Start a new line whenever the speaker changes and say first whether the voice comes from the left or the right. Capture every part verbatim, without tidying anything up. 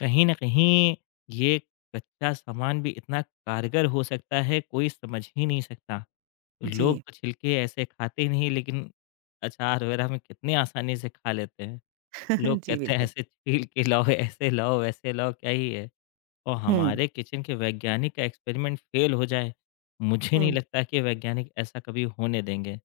left: कहीं न कहीं ये कच्चा सामान भी इतना कारगर हो सकता है, कोई समझ ही नहीं सकता।
right: जी।
left: लोग तो छिलके ऐसे खाते ही नहीं, लेकिन अचार वगैरह में कितनी आसानी से खा लेते हैं। लोग
right: जी,
left: कहते हैं
right: बिल्कुल।
left: ऐसे छील के लाओ, ऐसे लाओ, वैसे लाओ, क्या ही है? और
right: हुँ,
left: हमारे किचन के वैज्ञानिक का एक्सपेरिमेंट फेल हो जाए, मुझे नहीं
right: हुँ,
left: लगता कि वैज्ञानिक ऐसा कभी होने देंगे।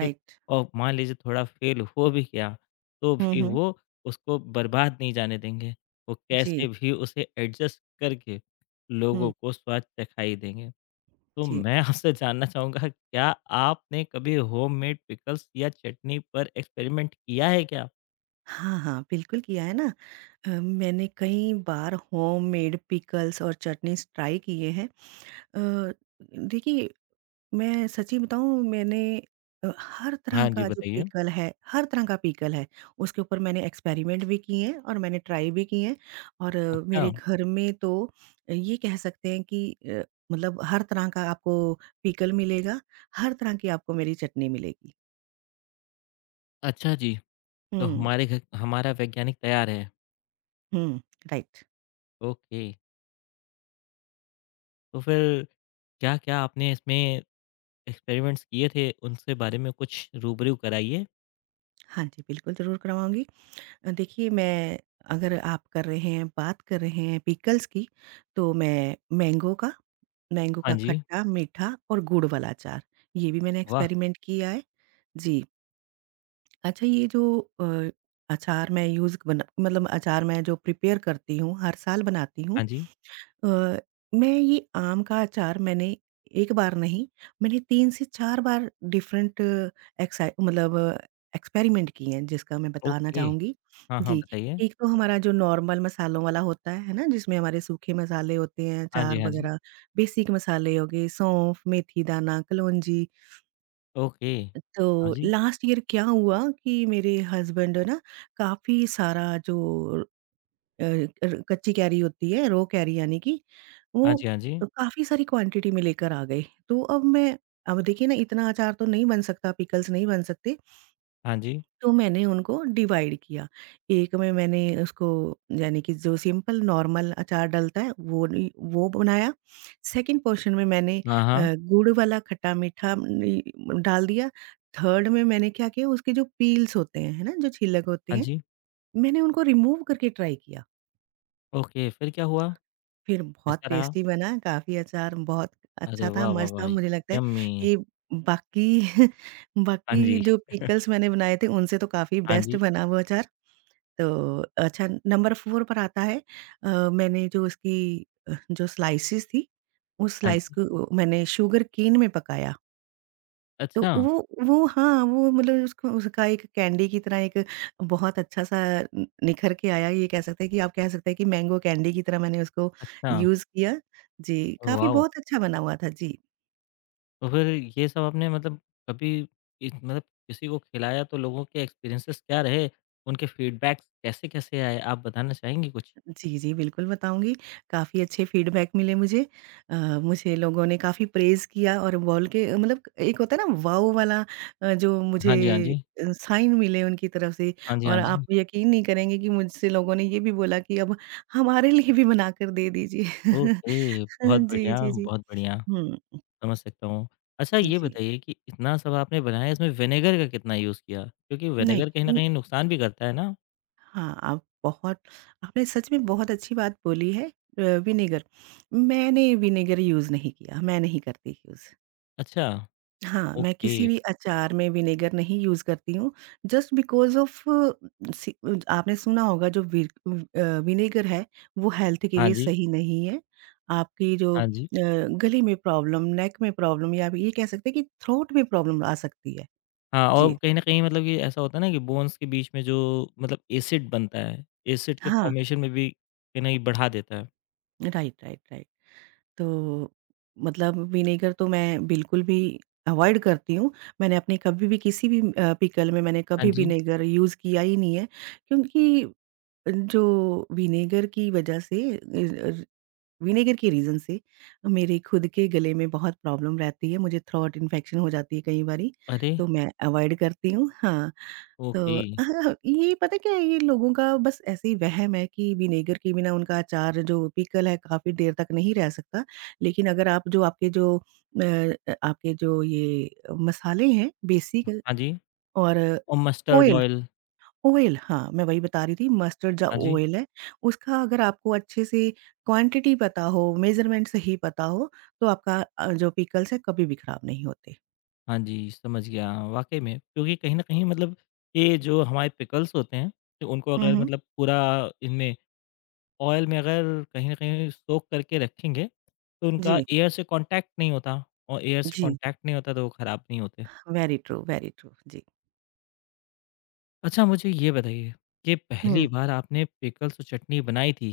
left: ठीक? और मान लीजिए थोड़ा फेल हो भी गया, तो
right: हुँ,
left: भी
right: हुँ,
left: वो उसको बर्बाद नहीं जाने देंगे। वो
right: जी,
left: कैसे भी उसे एडजस्ट करके लोगों
right: हुँ,
left: को स्वाद चखाई देंगे। तो
right: जी।
left: मैं आपसे जानना चाहूँगा क्या आपने कभी होममेड पिकल्स या चटनी पर एक्सपेरिमेंट किया है क्या?
right: हाँ, हाँ, बिल्कुल किया है ना। अ, मैंने कई बार होममेड पिकल्स और चटनीज़ ट्राई किए हैं। अ, देखिए मैं सच्ची बताऊँ मैंने अ, हर तरह
left: हाँ जी,
right: का जो
left: बताइए।
right: पिकल है, हर तरह का पिकल है, उसके ऊपर मैंने एक्सपेरिमेंट भी किए हैं और मैंने ट्राई भी किए हैं और अ,
left: अच्छा।
right: मेरे घर में तो ये कह सकते हैं कि अ, मतलब हर तरह का आपको पिकल मिलेगा, हर तरह की आपको मेरी चटनी मिलेगी।
left: अच्छा जी, तो
right: हुँ,
left: हमारे घर हमारा वैज्ञानिक तैयार है।
right: हुँ, राइट।
left: ओके, तो फिर क्या-क्या आपने इसमें एक्सपेरिमेंट्स किए थे? उनसे बारे में कुछ रूबरू कराइए।
right: हाँ जी, बिल्कुल ज़रूर करवाऊँगी। अ, देखिए मैं अगर आप कर रहे हैं बात कर रहे हैं पिकल्स की, तो मैं मैंगो का मैंगो
left: हाँ
right: का
left: जी,
right: खट्टा, मीठा और गुड़ वाला अचार, ये भी मैंने
left: वाह!
right: एक्सपेरिमेंट किया है। जी। अच्छा ये जो अ, अचार मैं यूज़ बना मतलब अचार मैं जो प्रिपेयर करती हूँ, हर साल बनाती हूँ
left: हाँ जी,
right: अ, मैं ये आम का अचार मैंने एक बार नहीं, मैंने तीन से चार बार डिफरेंट एक्साइ मतलब एक्सपेरिमेंट किए हैं, जिसका मैं बताना
left: ओके।
right: चाहूँगी।
left: हाँ, हाँ,
right: जी,
left: बताइए।
right: एक तो हमारा जो नॉर्मल मसालों वाला होता है, है ना? जिसमें हमारे सूखे मसाले होते हैं,
left: हाँ जी,
right: अचार
left: हाँ जी,
right: वगैरह, बेसिक मसाले हो गए, सौंफ, मेथी दाना, कलौंजी।
left: ओके। हाँ
right: तो
left: जी,
right: लास्ट ईयर क्या हुआ कि मेरे हस्बैंड ना काफ़ी सारा जो अ, र कच्ची कैरी होती है, रॉ कैरी यानी कि वो
left: हाँ जी, हाँ जी,
right: काफ़ी सारी क्वांटिटी में लेकर आ गए। तो अब मैं अब देखिए ना इतना अचार तो नहीं बन सकता, पिकल्स नहीं बन सकते,
left: हाँ जी,
right: तो मैंने उनको डिवाइड किया। एक में मैंने उसको यानी कि जो सिंपल नॉर्मल अचार डलता है वो नी वो बनाया। सेकंड पोर्शन में मैंने
left: हाँ,
right: अ,
left: हाँ,
right: गुड़ वाला खट्टा-मीठा नी डाल दिया। थर्ड में मैंने क्या किया उसके जो पील्स होते हैं, है ना? जो छिलक होते
left: हाँ
right: हैं,
left: जी,
right: मैंने उनको रिमूव करके ट्राई किया।
left: ओके, फिर क्या हुआ?
right: फिर बहुत
left: कैसा रहा?
right: टेस्टी बना, काफ़ी अचार बहुत
left: अरे
right: अच्छा था,
left: वाह, वाह,
right: मस्त था,
left: वाह!
right: मुझे लगता है
left: यम्मी।
right: ये बाकी
left: हाँ
right: बाकी
left: जी,
right: जो पिकल्स मैंने बनाए थे उनसे तो काफ़ी
left: हाँ
right: बेस्ट
left: जी,
right: बना वो अचार। तो अच्छा नंबर चार पर आता है अ, मैंने जो उसकी अ, जो स्लाइसेस थी, उस
left: हाँ
right: स्लाइस
left: जी।
right: को मैंने शुगर केन में पकाया। तो
left: अच्छा,
right: वो वो हाँ, वो मतलब उसको उसका एक कैंडी की तरह एक बहुत अच्छा-सा न निखर के आया, ये कह सकते हैं कि आप कह सकते हैं कि मैंगो कैंडी की तरह मैंने उसको
left: अच्छा,
right: यूज़ किया। जी, काफ़ी
left: वॉव!
right: बहुत अच्छा बना हुआ था। जी।
left: तो फिर ये सब आपने मतलब कभी इ मतलब किसी को खिलाया तो लोगों के एक्सपीरियंसेस क्या रहे? उनके फीडबैक्स कैसे-कैसे आए? आप बताना चाहेंगी कुछ?
right: जी, जी, बिल्कुल बताऊँगी। काफ़ी अच्छे फीडबैक मिले मुझे। अ, मुझे लोगों ने काफ़ी प्रेज़ किया और बोल के मतलब एक होता है ना वाओ वाला अ, जो मुझे
left: हाँ जी, हाँ जी।
right: अ, साइन मिले उनकी तरफ से
left: हाँ जी,
right: और
left: हाँ
right: आप
left: जी।
right: यकीन नहीं करेंगे कि मुझसे लोगों ने ये भी बोला कि अब हमारे लिए भी बनाकर दे दीजिए।
left: ओके, बहुत
right: जी,
left: बढ़िया,
right: जी, जी।
left: बहुत बढ़िया,
right: हुँ,
left: समझ सकता हूँ। अच्छा ये
right: जी।
left: बताइए कि इतना सब आपने बनाया इसमें विनेगर का कितना यूज़ किया? क्योंकि
right: नहीं
left: विनेगर कहीं न
right: उम,
left: कहीं नुकसान भी करता है ना?
right: हाँ, आप बहुत आपने सच में बहुत अच्छी बात बोली है अ, विनेगर। मैंने विनेगर यूज़ नहीं किया, मैं नहीं करती यूज़।
left: अच्छा,
right: हाँ, मैं
left: ओके।
right: किसी भी अचार में विनेगर नहीं यूज़ करती हूँ, जस्ट बिकॉज़ ऑफ़ सी आपने सुना होगा जो वि अ, विनेगर है, वो हेल्थ के
left: हाँ
right: लिए
left: जी,
right: सही नहीं है। आपकी जो अ,
left: हाँ जी।
right: गले में प्रॉब्लम, नेक में प्रॉब्लम या आप ये कह सकते हैं कि थ्रोट में प्रॉब्लम आ सकती है।
left: हाँ, और
right: जी।
left: कहीं न कहीं मतलब कि ऐसा होता है ना कि बोन्स के बीच में जो मतलब एसिड बनता है, एसिड के
right: हाँ,
left: फ़ॉर्मेशन में भी कहीं न कहीं बढ़ा देता है।
right: Right, right, right. तो मतलब विनेगर तो मैं बिल्कुल भी अवॉइड करती हूँ। मैंने अपने कभी भी किसी भी अ, पिकल में मैंने
left: हाँ
right: कभी
left: जी।
right: विनेगर यूज़ किया ही नहीं है, क्योंकि जो विनेगर की वजह से अ, र विनेगर के रीज़न से मेरे खुद के गले में बहुत प्रॉब्लम रहती है, मुझे थ्रोट इन्फेक्शन हो जाती है कई बारी,
left: अरे!
right: तो मैं अवॉइड करती हूँ। हाँ,
left: ओके।
right: तो हाँ, ये पता क्या है, ये लोगों का बस ऐसे ही वहम है कि विनेगर के बिना उनका अचार जो पिकल है काफ़ी देर तक नहीं रह सकता। लेकिन अगर आप जो आपके जो अ, आपके जो ये मसाले हैं बेसिक
left: हाँ जी,
right: और
left: और मस्टर्ड
right: ऑयल
left: ऑयल।
right: ऑयल, हाँ, मैं वही बता रही थी मस्टर्ड जो
left: हाँ जी।
right: ऑयल है, उसका अगर आपको अच्छे से क्वांटिटी पता हो, मेज़रमेंट सही पता हो, तो आपका अ, जो पिकल्स है कभी भी खराब नहीं होते।
left: हाँ जी, समझ गया। वाक़ई में क्योंकि कहीं न कहीं मतलब ये जो हमारे पिकल्स होते हैं, तो उनको
right: हुँ,
left: अगर
right: हुँ।
left: मतलब पूरा इनमें ऑयल में अगर कहीं न कहीं सोक करके रखेंगे, तो उनका
right: जी,
left: एयर से कॉन्टैक्ट नहीं होता और एयर से
right: जी।
left: कॉन्टैक्ट नहीं होता तो वो ख़राब नहीं होते।
right: Very true, very true. जी।
left: अच्छा मुझे ये बताइए कि
right: हुँ।
left: पहली बार आपने पिकल्स और चटनी बनाई थी,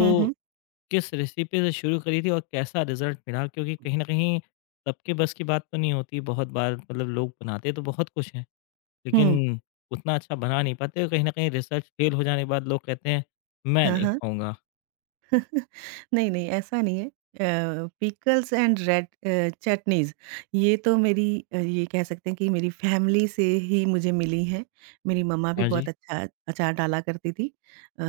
right: हुँ, हुँ।
left: किस रेसिपी से शुरू करी थी और कैसा रिज़ल्ट मिला? क्योंकि कहीं न कहीं सबके बस की बात तो नहीं होती, बहुत बार मतलब लोग बनाते तो बहुत कुछ हैं।
right: हुँ।
left: लेकिन उतना अच्छा बना नहीं पाते और कहीं न कहीं रिसर्च फेल हो जाने के बाद लोग कहते हैं, "मैं
right: हाँ,
left: नहीं
right: हाँ।
left: खाऊँगा।"
right: नहीं, नहीं ऐसा नहीं है। अ, पिकल्स एंड रेड अ, चटनीज़ ये तो मेरी अ, ये कह सकते हैं कि मेरी फैमिली से ही मुझे मिली हैं। मेरी मम्मा भी
left: हाँ जी,
right: बहुत अच्छा अचार डाला करती थी। अ,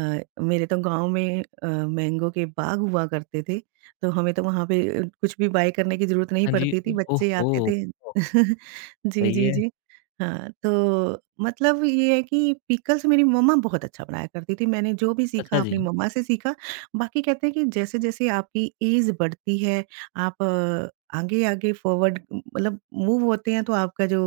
right: मेरे तो गाँव में अ, मैंगो के बाग हुआ करते थे, तो हमें तो वहाँ पे अ, कुछ भी बाय करने की ज़रूरत नहीं
left: हाँ जी।
right: पड़ती थी, बच्चे आते
left: ओहो!
right: थे। जी,
left: सही
right: जी,
left: है।
right: जी। हाँ, तो मतलब ये है कि पिकल्स मेरी मम्मा बहुत अच्छा बनाया करती थी। मैंने जो भी सीखा
left: अच्छा जी।
right: अपनी मम्मा से सीखा बाकी कहते हैं कि जैसे-जैसे आपकी ऐज बढ़ती है, आप आगे-आगे फॉरवर्ड मतलब मूव होते हैं, तो आपका जो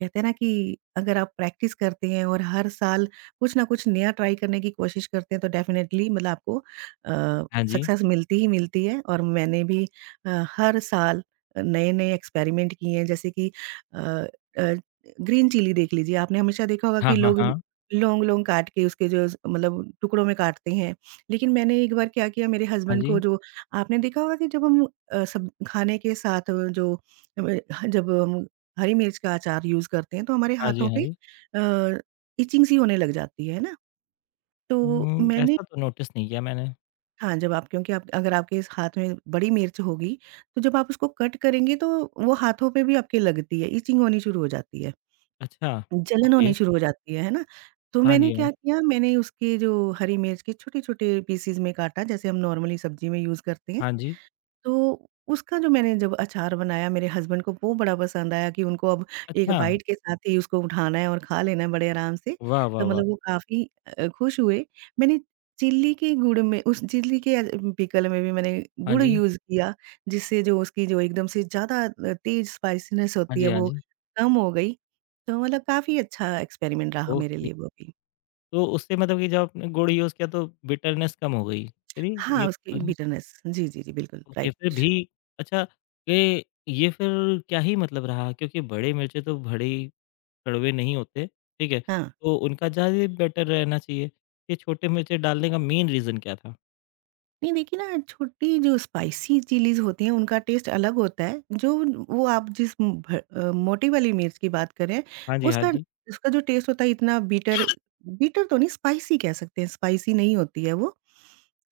right: कहते हैं ना कि अगर आप प्रैक्टिस करते हैं और हर साल कुछ ना कुछ नया ट्राई करने की कोशिश करते हैं, तो डेफिनिटली मतलब आपको अ,
left: हाँ जी।
right: सक्सेस मिलती ही मिलती है और मैंने भी अ, हर साल नए-नए एक्सपेरिमेंट किए हैं, जैसे कि अ अ, ग्रीन चिली देख लीजिए, आपने हमेशा देखा होगा
left: हाँ,
right: कि
left: हाँ,
right: लोग
left: हाँ।
right: लॉन्ग-लॉन्ग काट के उसके जो मतलब टुकड़ों में काटते हैं। लेकिन मैंने एक बार क्या किया मेरे
left: हाँ
right: हस्बैंड को
left: जी।
right: जो आपने देखा होगा कि जब हम अ, सब खाने के साथ अ, जो अ, जब हम हरी मिर्च का अचार यूज़ करते हैं तो हमारे
left: हाँ जी,
right: हाथों
left: हाँ
right: पे
left: जी।
right: अ, इचिंग सी होने लग जाती है, है ना? तो
left: उम,
right: मैंने
left: ऐसा तो नोटिस नहीं किया मैंने।
right: हाँ, जब आप क्योंकि आप अगर आपके इस हाथ में बड़ी मिर्च होगी, तो जब आप उसको कट करेंगे तो वो हाथों पे भी आपके लगती है, इचिंग होनी शुरू हो जाती है,
left: अच्छा,
right: जलन होनी
left: ओके।
right: शुरू हो जाती है, है ना? तो
left: हाँ
right: मैंने
left: जी, हाँ
right: क्या
left: जी।
right: किया मैंने उसके जो हरी मिर्च के छोटे-छोटे पीसेज़ में काटा जैसे हम नॉर्मली सब्ज़ी में यूज़ करते हैं।
left: हाँ जी।
right: तो उसका जो मैंने जब अचार बनाया मेरे हस्बैंड को वो बड़ा पसंद आया कि उनको अब एक
left: अच्छा।
right: बाइट के साथ ही उसको उठाना है और खा लेना है बड़े आराम से,
left: वाह, वाह,
right: तो
left: वाह!
right: मतलब वो काफ़ी अ, खुश हुए। मैंने चिल्ली के गुड़ में उस चिल्ली के अ, पिकल में भी मैंने
left: हाँ
right: गुड़
left: जी।
right: यूज़ किया, जिससे जो उसकी जो एकदम से ज़्यादा अ, तेज़ स्पाइसीनेस
left: हाँ
right: होती है
left: जी, हाँ
right: वो
left: जी।
right: कम हो गई। तो मतलब काफ़ी अच्छा एक्सपेरिमेंट रहा मेरे
left: ओके।
right: लिए वो भी।
left: तो उससे मतलब कि जब आपने गुड़ यूज़ किया तो बिटरनेस कम हो गई। चलिए
right: हाँ,
left: ये
right: उसकी
left: तो
right: बिटरनेस जी, जी, जी, बिल्कुल
left: ओके, फिर
right: राइट।
left: भी अच्छा ये ये फिर क्या ही मतलब रहा क्योंकि बड़े मिर्चे तो बड़े ही कड़वे नहीं होते, ठीक है?
right: हाँ।
left: तो उनका ज़्यादा बेटर रहना चाहिए। ये छोटे मिर्चे डालने का मेन रीज़न क्या था?
right: नहीं देखिए ना छोटी जो स्पाइसी चिलीज़ होती हैं उनका टेस्ट अलग होता है। जो वो आप जिस भ अ, मोटी वाली मिर्च की बात कर रहे हैं
left: हाँ जी, हाँ
right: उसका
left: जी।
right: उसका जो टेस्ट होता है इतना बीटर बीटर तो नहीं स्पाइसी कह सकते हैं, स्पाइसी नहीं होती है वो।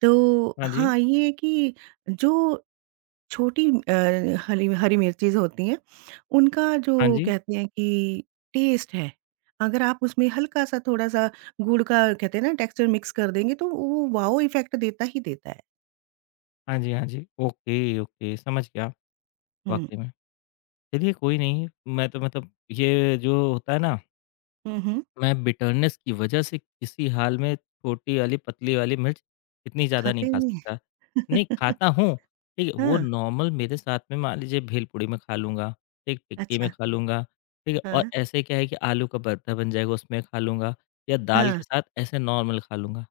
right: तो
left: हाँ जी,
right: हाँ, ये है कि जो छोटी अ, हली हरी मिर्चीज़ होती हैं उनका
left: हाँ
right: जो
left: जी।
right: कहते हैं कि टेस्ट है, अगर आप उसमें हल्का-सा थोड़ा-सा गुड़ का कहते हैं ना टेक्सचर मिक्स कर देंगे तो वो वाओ इफ़ेक्ट देता ही देता है।
left: हाँ जी, हाँ जी। ओके, ओके समझ गया
right: हुँ।
left: वाक़ई में। चलिए कोई नहीं, मैं तो मतलब ये जो होता है ना
right: हुँ, हुँ।
left: मैं बिटरनेस की वजह से किसी हाल में छोटी वाली, पतली वाली मिर्च इतनी ज़्यादा
right: खाते
left: नहीं
right: ही
left: खा
right: नहीं
left: सकता। नहीं,
right: हैं।
left: खाता हूँ, ठीक है, वो
right: हाँ,
left: नॉर्मल मेरे साथ में मान लीजिए भेलपूरी में खा लूँगा, ठीक, टिक्की में
right: अच्छा।
left: खा लूँगा, ठीक है, और
right: हाँ,
left: ऐसे क्या है कि आलू का पराठा बन जाएगा उसमें खा लूँगा या दाल
right: हाँ,
left: के साथ ऐसे नॉर्मल खा लूँगा।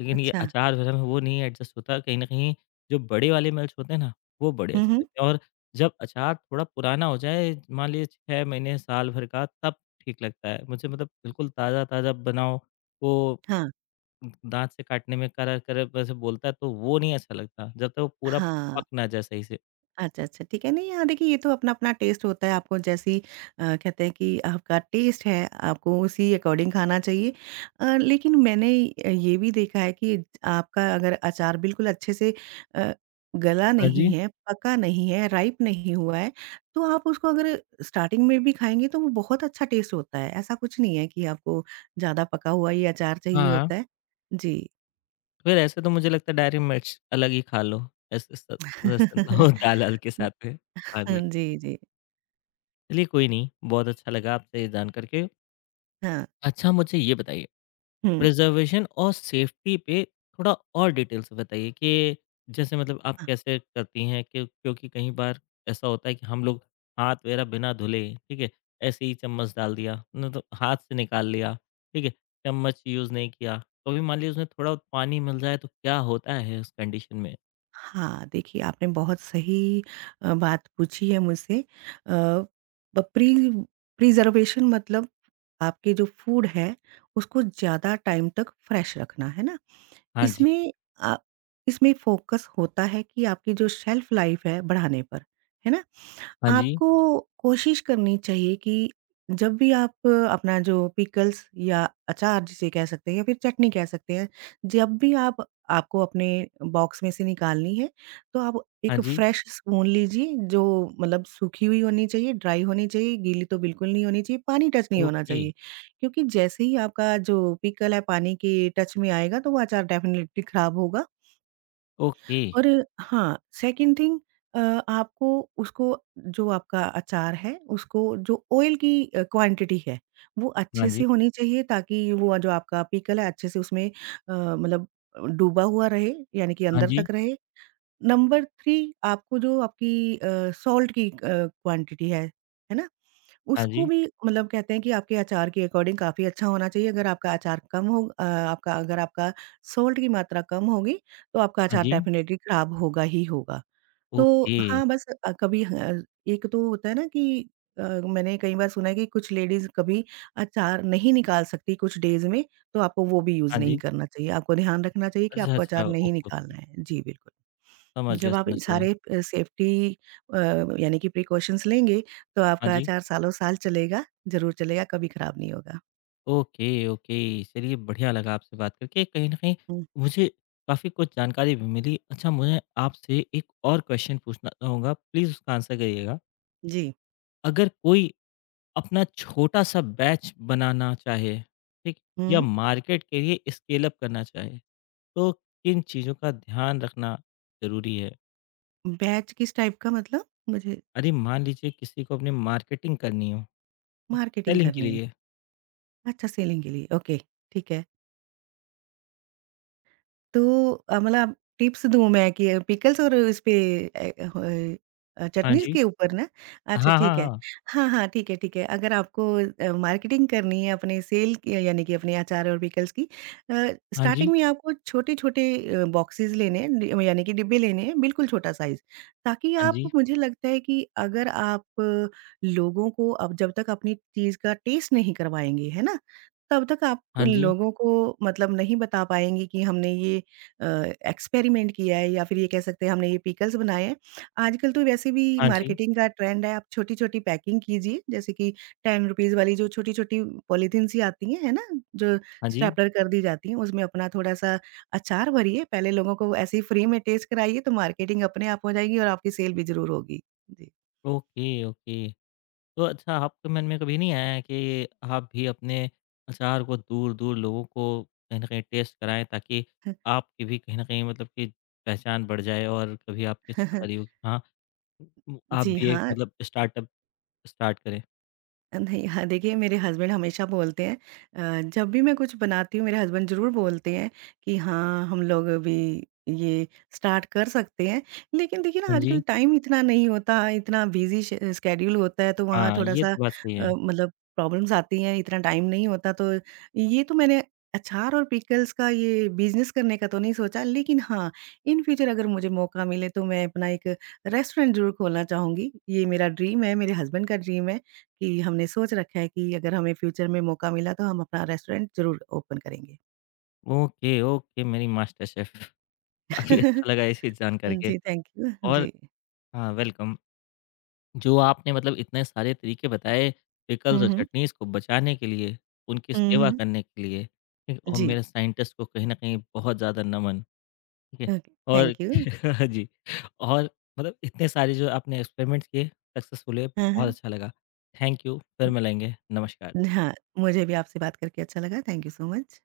left: लेकिन ये
right: अच्छा।
left: अचार वग़ैरह में वो नहीं एडजस्ट होता, कहीं न कहीं जो बड़े वाले मिर्च होते हैं ना, वो बड़े
right: हुँ,
left: अच्छे
right: हुँ।
left: लगते हैं और जब अचार थोड़ा पुराना हो जाए, मान लीजिए छह महीने, साल भर का, तब ठीक लगता है। मुझे मतलब बिल्कुल ताज़ा-ताज़ा बनाओ, वो
right: हाँ,
left: दाँत से काटने में करा-करा वैसे बोलता है तो वो नहीं अच्छा लगता, जब तक वो पूरा
right: हाँ।
left: पक ना जाए सही से।
right: अच्छा, अच्छा, ठीक है। नहीं, हाँ, देखिए ये तो अपना-अपना टेस्ट होता है, आपको जैसी अ, कहते हैं कि आपका टेस्ट है, आपको उसी अकॉर्डिंग खाना चाहिए। अ, लेकिन मैंने अ, ये भी देखा है कि आपका अगर अचार बिल्कुल अच्छे से अ, गला
left: हाँ
right: नहीं
left: जी।
right: है, पका नहीं है, राइप नहीं हुआ है, तो आप उसको अगर स्टार्टिंग में भी खाएँगे तो वो बहुत अच्छा टेस्ट होता है। ऐसा कुछ नहीं है कि आपको ज़्यादा पका हुआ ये अचार चाहिए
left: हाँ, हाँ।
right: होता है। जी।
left: फिर ऐसे तो मुझे लगता है डायरी मिर्च अलग ही खा लो, ऐसे स जैसे वो दाल-वाल के साथ में। हाँ
right: हाँ,
left: जी,
right: जी, जी।
left: चलिए कोई नहीं, बहुत अच्छा लगा आपसे ये जान कर के।
right: हाँ।
left: अच्छा मुझे ये बताइए
right: हुँ।
left: प्रिज़र्वेशन और सेफ्टी पे थोड़ा और डिटेल से बताइए कि जैसे मतलब आप कैसे करती हैं कि क्योंकि कई बार ऐसा होता है कि हम लोग हाथ वगैरह बिना धुले, ठीक है, ऐसे ही चम्मच डाल दिया, मतलब हाथ से निकाल लिया, ठीक है, चम्मच यूज़ नहीं किया। कभी मान लीजिए उसमें थोड़ा पानी मिल जाए तो क्या होता है उस कंडीशन में?
right: हाँ, देखिए आपने बहुत सही अ, बात पूछी है मुझसे अ, ब प्री प्रिज़र्वेशन मतलब आपके जो फूड है, उसको ज़्यादा टाइम तक फ्रेश रखना, है ना?
left: हाँ जी,
right: इसमें अ, इसमें फ़ोकस होता है कि आपकी जो शेल्फ़ लाइफ़ है बढ़ाने पर, है ना?
left: हाँ जी,
right: आपको कोशिश करनी चाहिए कि जब भी आप अपना जो पिकल्स या अचार जिसे कह सकते हैं या फिर चटनी कह सकते हैं, जब भी आप आपको अपने बॉक्स में से निकालनी है, तो आप
left: हाँ
right: एक
left: जी,
right: फ्रेश स्पून लीजिए जो मतलब सूखी हुई होनी चाहिए, ड्राई होनी चाहिए, गीली तो बिल्कुल नहीं होनी चाहिए, पानी टच नहीं होना
left: ओके,
right: चाहिए। क्योंकि जैसे ही आपका जो पिकल है पानी के टच में आएगा तो वो अचार डेफ़िनेटली खराब होगा
left: ओके,
right: और हाँ, सेकंड थिंग अ, आपको उसको जो आपका अचार है, उसको जो ऑयल की अ, क्वांटिटी है, वो
left: हाँ
right: अच्छे
left: जी,
right: से होनी चाहिए ताकि वो जो आपका पिकल है अच्छे से उसमें अ, मतलब अ, डूबा हुआ रहे, यानी कि
left: हाँ
right: अंदर
left: जी,
right: तक रहे। नंबर तीन आपको जो आपकी अ, सॉल्ट की अ, क्वांटिटी है, है ना?
left: हाँ
right: उसको
left: जी,
right: भी मतलब कहते हैं कि आपके अचार के अकॉर्डिंग काफ़ी अच्छा होना चाहिए, अगर आपका अचार कम हो अ, आपका अगर आपका सॉल्ट की मात्रा कम होगी, तो आपका
left: हाँ
right: अचार
left: जी,
right: डेफ़िनिटली खराब होगा ही होगा। तो
left: ओके,
right: हाँ, बस अ, कभी ह एक तो होता है ना कि अ, मैंने कई बार सुना है कि कुछ लेडीज़ कभी अचार नहीं निकाल सकती कुछ डेज़ में, तो आपको वो भी यूज़
left: हाँ
right: नहीं
left: जी।
right: करना चाहिए। आपको ध्यान रखना चाहिए कि
left: अच्छा,
right: आपको अचार
left: अच्छा,
right: नहीं
left: ओके, ओके,
right: निकालना है। जी, बिल्कुल।
left: समझ गया,
right: जब आप
left: समझ गया।
right: सारे अ, सेफ्टी अ, यानी कि प्रिकॉशंस लेंगे, तो
left: हाँ
right: आपका
left: जी।
right: अचार सालों-साल चलेगा, ज़रूर चलेगा, कभी खराब नहीं होगा।
left: Okay, okay. चलिए बढ़िया लगा आपसे बात करके। कहीं न कहीं
right: हुँ,
left: मुझे काफ़ी कुछ जानकारी भी मिली। अच्छा मैं आपसे एक और क्वेश्चन पूछना चाहूँगा, प्लीज़ उसका आंसर करिएगा।
right: जी।
left: अगर कोई अपना छोटा-सा बैच बनाना चाहे, ठीक? या
right: हुँ,
left: मार्केट के लिए स्केल अप करना चाहे, तो किन चीज़ों का ध्यान रखना ज़रूरी है?
right: बैच किस टाइप का मतलब? मुझे
left: अरे मान लीजिए किसी को अपनी मार्केटिंग करनी हो, ठीक?
right: मार्केटिंग
left: सेलिंग के
right: करनी है।
left: लिए।
right: अच्छा सेलिंग के लिए, ओके, ठीक है। तो अ, मतलब टिप्स दूँ मैं कि अ, पिकल्स और इसपे ए अ, होए अ,
left: हाँ
right: चटनीज़
left: जी।
right: के ऊपर ना? अच्छा
left: हाँ,
right: ठीक
left: हाँ,
right: है।
left: हाँ।
right: हाँ, हाँ, ठीक है, ठीक है। अगर आपको अ, मार्केटिंग करनी है अपने सेल की यानी कि अपने अचार और पिकल्स की अ,
left: हाँ जी,
right: स्टार्टिंग में आपको छोटे-छोटे अ, बॉक्सेज़ लेने हैं डि यानी कि डिब्बे लेने हैं, बिल्कुल छोटा साइज़। ताकि
left: हाँ
right: आप
left: जी,
right: मुझे लगता है कि अगर आप अ, लोगों को अब जब तक अपनी चीज़ का टेस्ट नहीं करवाएँगे, है ना? तब तक आप
left: हाँ जी,
right: लोगों को मतलब नहीं बता पाएँगे कि हमने ये अ, एक्सपेरिमेंट किया है या फिर ये कह सकते हैं हमने ये पिकल्स बनाए हैं। आजकल तो वैसे भी
left: हाँ जी,
right: मार्केटिंग का ट्रेंड है, आप छोटी-छोटी पैकिंग कीजिए जैसे कि ₹टेन रुपीज़ वाली जो छोटी-छोटी पॉलीथीन सी आती हैं, है ना? जो
left: हाँ जी।
right: स्टेपलर कर दी जाती हैं, उसमें अपना थोड़ा-सा अचार भरिए, पहले लोगों को ऐसे ही फ्री में टेस्ट कराइए तो मार्केटिंग अपने आप हो जाएगी और आपकी सेल भी ज़रूर होगी। जी।
left: Okay, okay. तो अच्छा आपके मन में कभी नहीं आया है कि आप भी अपने अचार को दूर-दूर लोगों को कहीं न कहीं टेस्ट कराएँ ताकि आपकी भी कहीं न कहीं मतलब कि पहचान बढ़ जाए और कभी आपकी शक्ल यूँ हाँ, म- आप
right: जी
left: भी एक
right: हाँ।
left: मतलब स्टार्टअप स्टार्ट करें।
right: नहीं, हाँ, देखिए मेरे हस्बैंड हमेशा बोलते हैं अ, जब भी मैं कुछ बनाती हूँ मेरे हस्बैंड ज़रूर बोलते हैं कि हाँ, हम लोग अभी ये स्टार्ट कर सकते हैं। लेकिन देखिए ना
left: हाँ
right: आजकल
left: जी।
right: टाइम इतना नहीं होता, इतना बिज़ी श शेड्यूल होता है तो वहाँ
left: हाँ, ये
right: थोड़ा-सा अ,
left: तो बात सही है।
right: मतलब प्रॉब्लम्स आती हैं, इतना टाइम नहीं होता तो ये तो मैंने अचार और पिकल्स का ये बिज़नेस करने का तो नहीं सोचा लेकिन हाँ, इन फ्यूचर अगर मुझे मौका मिले तो मैं अपना एक रेस्टोरेंट ज़रूर खोलना चाहूँगी। ये मेरा ड्रीम है, मेरे हस्बैंड का ड्रीम है। कि हमने सोच रखा है कि अगर हमें फ्यूचर में मौका मिला तो हम अपना रेस्टोरेंट ज़रूर ओपन करेंगे।
left: ओके, ओके मेरी मास्टर शेफ़ काफ़ी अच्छा लगा ये चीज़ जान कर के
right: जी, थैंक यू।
left: और
right: जी।
left: हाँ, वेलकम। जो आपने मतलब इतने सारे तरीके बताए
right: हुँ,
left: पिकल्स और
right: हुँ।
left: चटनीज़ को बचाने के लिए, उनकी
right: हुँ,
left: सेवा
right: हुँ।
left: करने के लिए, ठीक, और
right: जी,
left: मेरे साइंटिस्ट को कहीं न कहीं बहुत ज़्यादा नमन, ठीक है?
right: ओके,
left: और
right: थैंक यू।
left: जी, और मतलब इतने सारे जो आपने एक्सपेरिमेंट्स किए, सक्सेसफुल हुए,
right: हाँ,
left: बहुत
right: हाँ।
left: अच्छा लगा। थैंक यू, फिर मिलेंगे, नमस्कार।
right: हाँ, मुझे भी आपसे बात करके अच्छा लगा। Thank you so much.